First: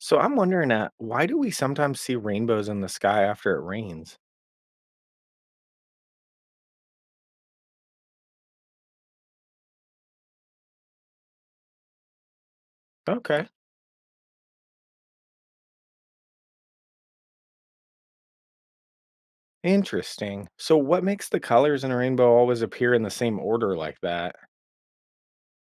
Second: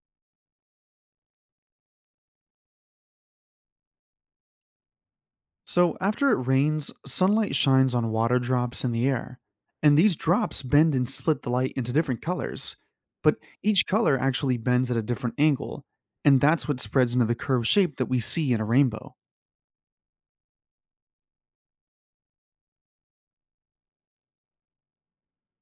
So I'm wondering, why do we sometimes see rainbows in the sky after it rains? So, after it rains, sunlight shines on water drops in the air, and these drops bend and split the light into different colors. But Okay. each color actually bends at a different angle, and that's what spreads into the curved shape that we see in a rainbow. Interesting. So what makes the colors in a rainbow always appear in the same order like that?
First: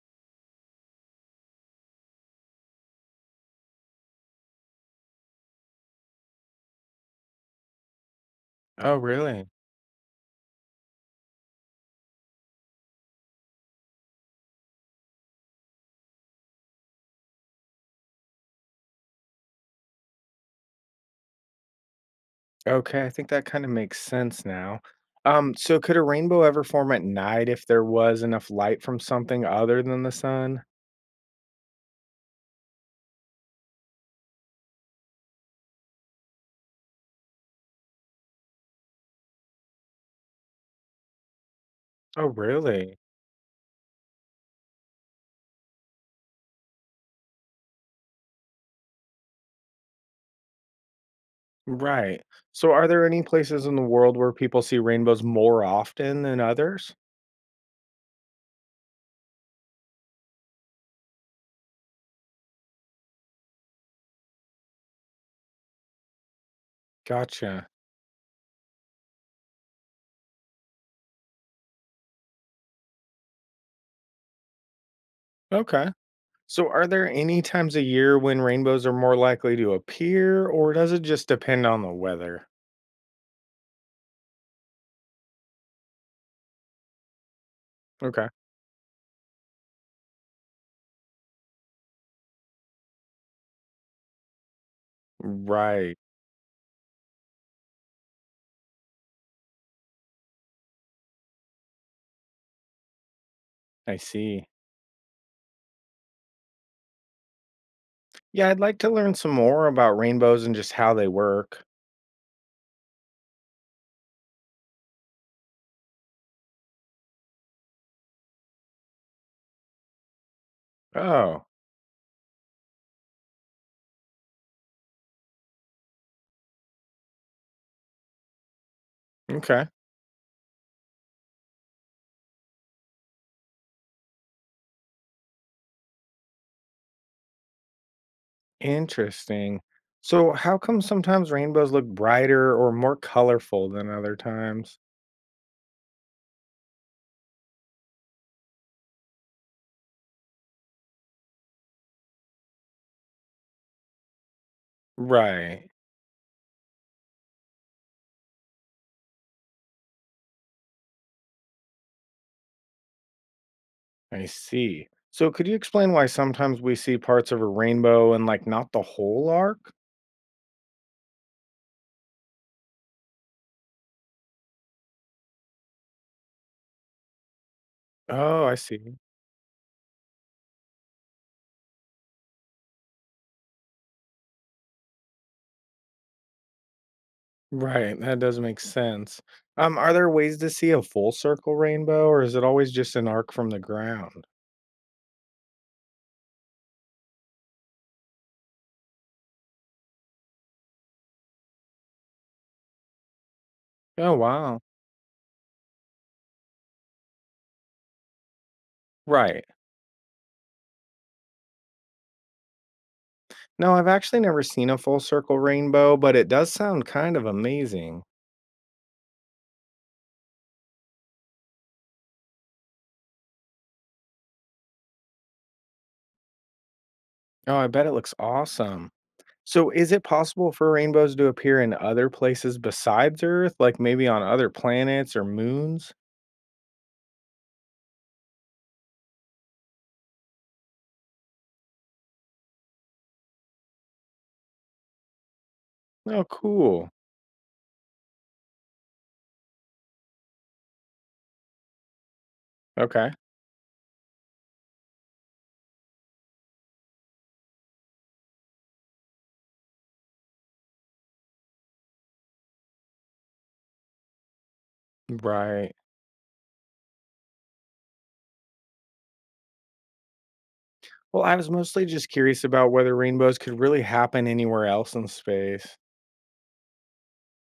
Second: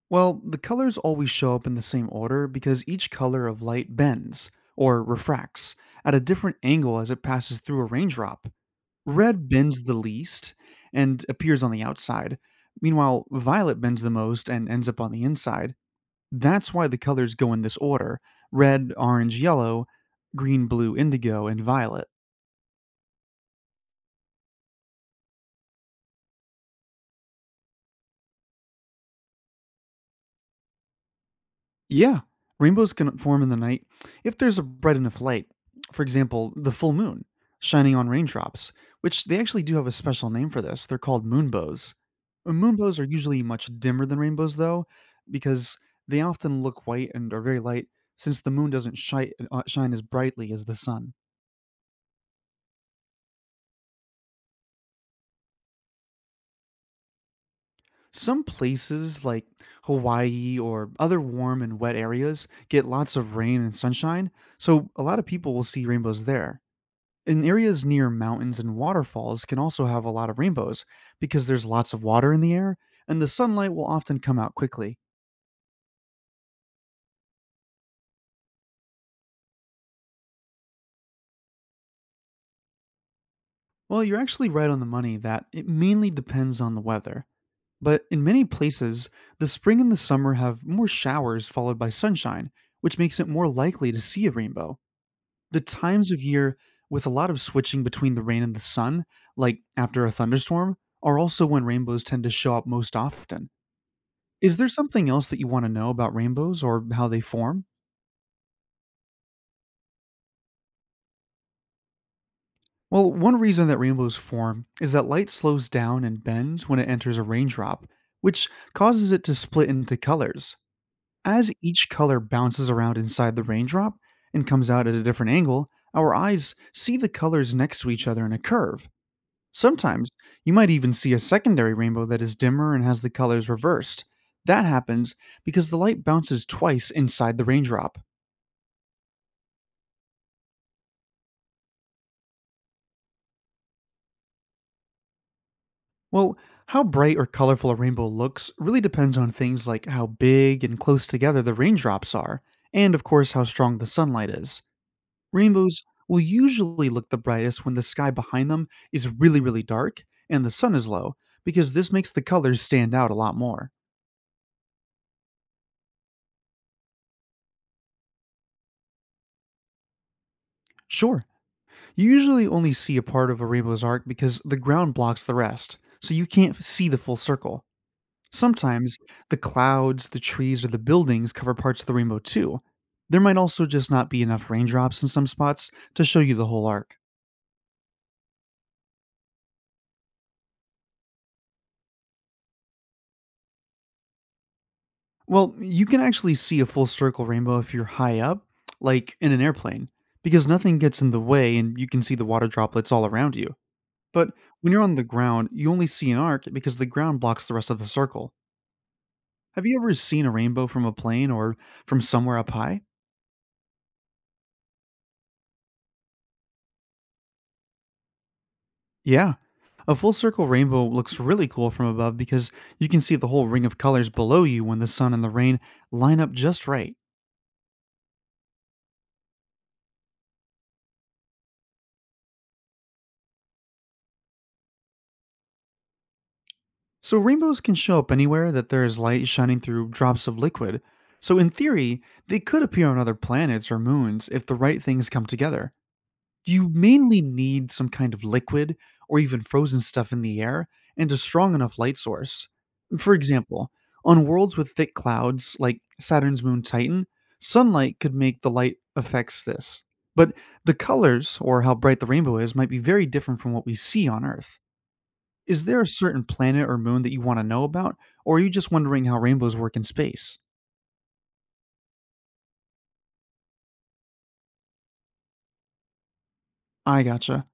Well, the colors always show up in the same order because each color of light bends, or refracts, at a different angle as it passes through a raindrop. Oh, Red really? bends the least and appears on the outside. Meanwhile, violet bends the most and ends up on the inside. That's why the colors go in this order: red, orange, yellow, green, blue, indigo, and violet. Okay, I think that kind of makes sense now. So could a rainbow ever form at night if there was enough light from something other than the sun? Yeah, rainbows can form in the night if there's a bright enough light. For example, the full moon shining on raindrops, which they actually do have a special name for this. They're called moonbows. Oh, really? Moonbows are usually much dimmer than rainbows, though, because they often look white and are very light since the moon doesn't shine as brightly as the sun. Right. So are there any places in the world where people see rainbows more often than others? Some places like Hawaii or other warm and wet areas get lots of rain and sunshine, so a lot of people will see rainbows there. And Gotcha. areas near mountains and waterfalls can also have a lot of rainbows because there's lots of water in the air and the sunlight will often come out quickly. Okay. So, are there any times a year when rainbows are more likely to appear, or does it just depend on the weather? Well, you're actually right on the money that it mainly depends on the weather. But in Okay. many places, the spring and the summer have more showers followed by sunshine, which makes it more likely to see a rainbow. The Right, times of year with a lot of switching between the rain and the sun, like after a thunderstorm, are also when rainbows tend to show up most often. I see. Is there something else that you want to know about rainbows or how they form? Yeah, I'd like to learn some more about rainbows and just how they work. Well, one reason that rainbows form is that light slows down and bends when it enters a raindrop, which causes it to split into colors. Oh, As each color bounces around inside the raindrop and comes out at a different angle, our eyes see the colors next to each other in a curve. okay. Sometimes you might even see a secondary rainbow that is dimmer and has the colors reversed. That happens because the light bounces twice inside the raindrop. Interesting. So, how come sometimes rainbows look brighter or more colorful than other times? Well, how bright or colorful a rainbow looks really depends on things like how big and close together the raindrops are, and of course, how strong the sunlight is. Right, Rainbows will usually look the brightest when the sky behind them is really, really dark and the sun is low, because this makes the colors stand out a lot more. I see. So, could you explain why sometimes we see parts of a rainbow and like not the whole arc? Sure. You usually only see a part of a rainbow's arc because the ground blocks the rest, so you can't see the full circle. Oh, I see. Sometimes the clouds, the trees, or the buildings cover parts of the rainbow too. There might also just not be enough raindrops in some spots to show you the whole arc. Right, that does make sense. Are there ways to see a full circle rainbow, or is it always just an arc from the ground? Well, you can actually see a full circle rainbow if you're high up, like in an airplane, because nothing gets in the way and you can see the water droplets all around you. Oh, But wow. when you're on the ground, you only see an arc because the ground blocks the rest of the circle. Right. Have you ever seen a rainbow from a plane or from somewhere up high? No, I've actually never seen a full circle rainbow, but it does sound kind of amazing. Yeah. A full circle rainbow looks really cool from above because you can see the whole ring of colors below you when the sun and the rain line up just right. Oh, I bet it looks awesome. So, is it possible for rainbows to appear in other places besides Earth, like maybe on other planets or moons? So, rainbows can show up anywhere that there is light shining through drops of liquid. So, in theory, they could appear on other planets or moons if the right things come together. Oh, You cool. mainly need some kind of liquid or even frozen stuff in the air and a strong enough light source. Okay. For example, on worlds with thick clouds like Saturn's moon Titan, sunlight could make the light affects this. But the colors or how bright the rainbow is might be very different from what we see on Earth. Is Right. there a certain planet or moon that you want to know about, or are you just wondering how rainbows work in space? Well, I was mostly just curious about whether rainbows could really happen anywhere else in space. I gotcha.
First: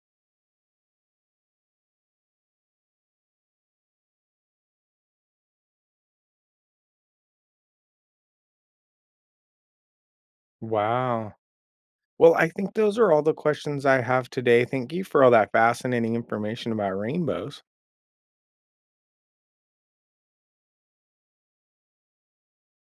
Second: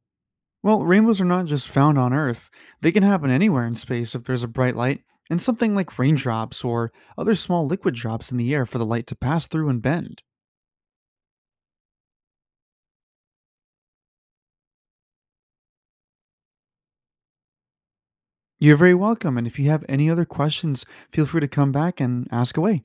Well, rainbows are not just found on Earth. They can happen anywhere in space if there's a bright light, and something like raindrops or other small liquid drops in the air for the light to pass through and bend. Wow. Well, I think those are all the questions I have today. Thank you for all that fascinating information about rainbows. You're very welcome, and if you have any other questions, feel free to come back and ask away.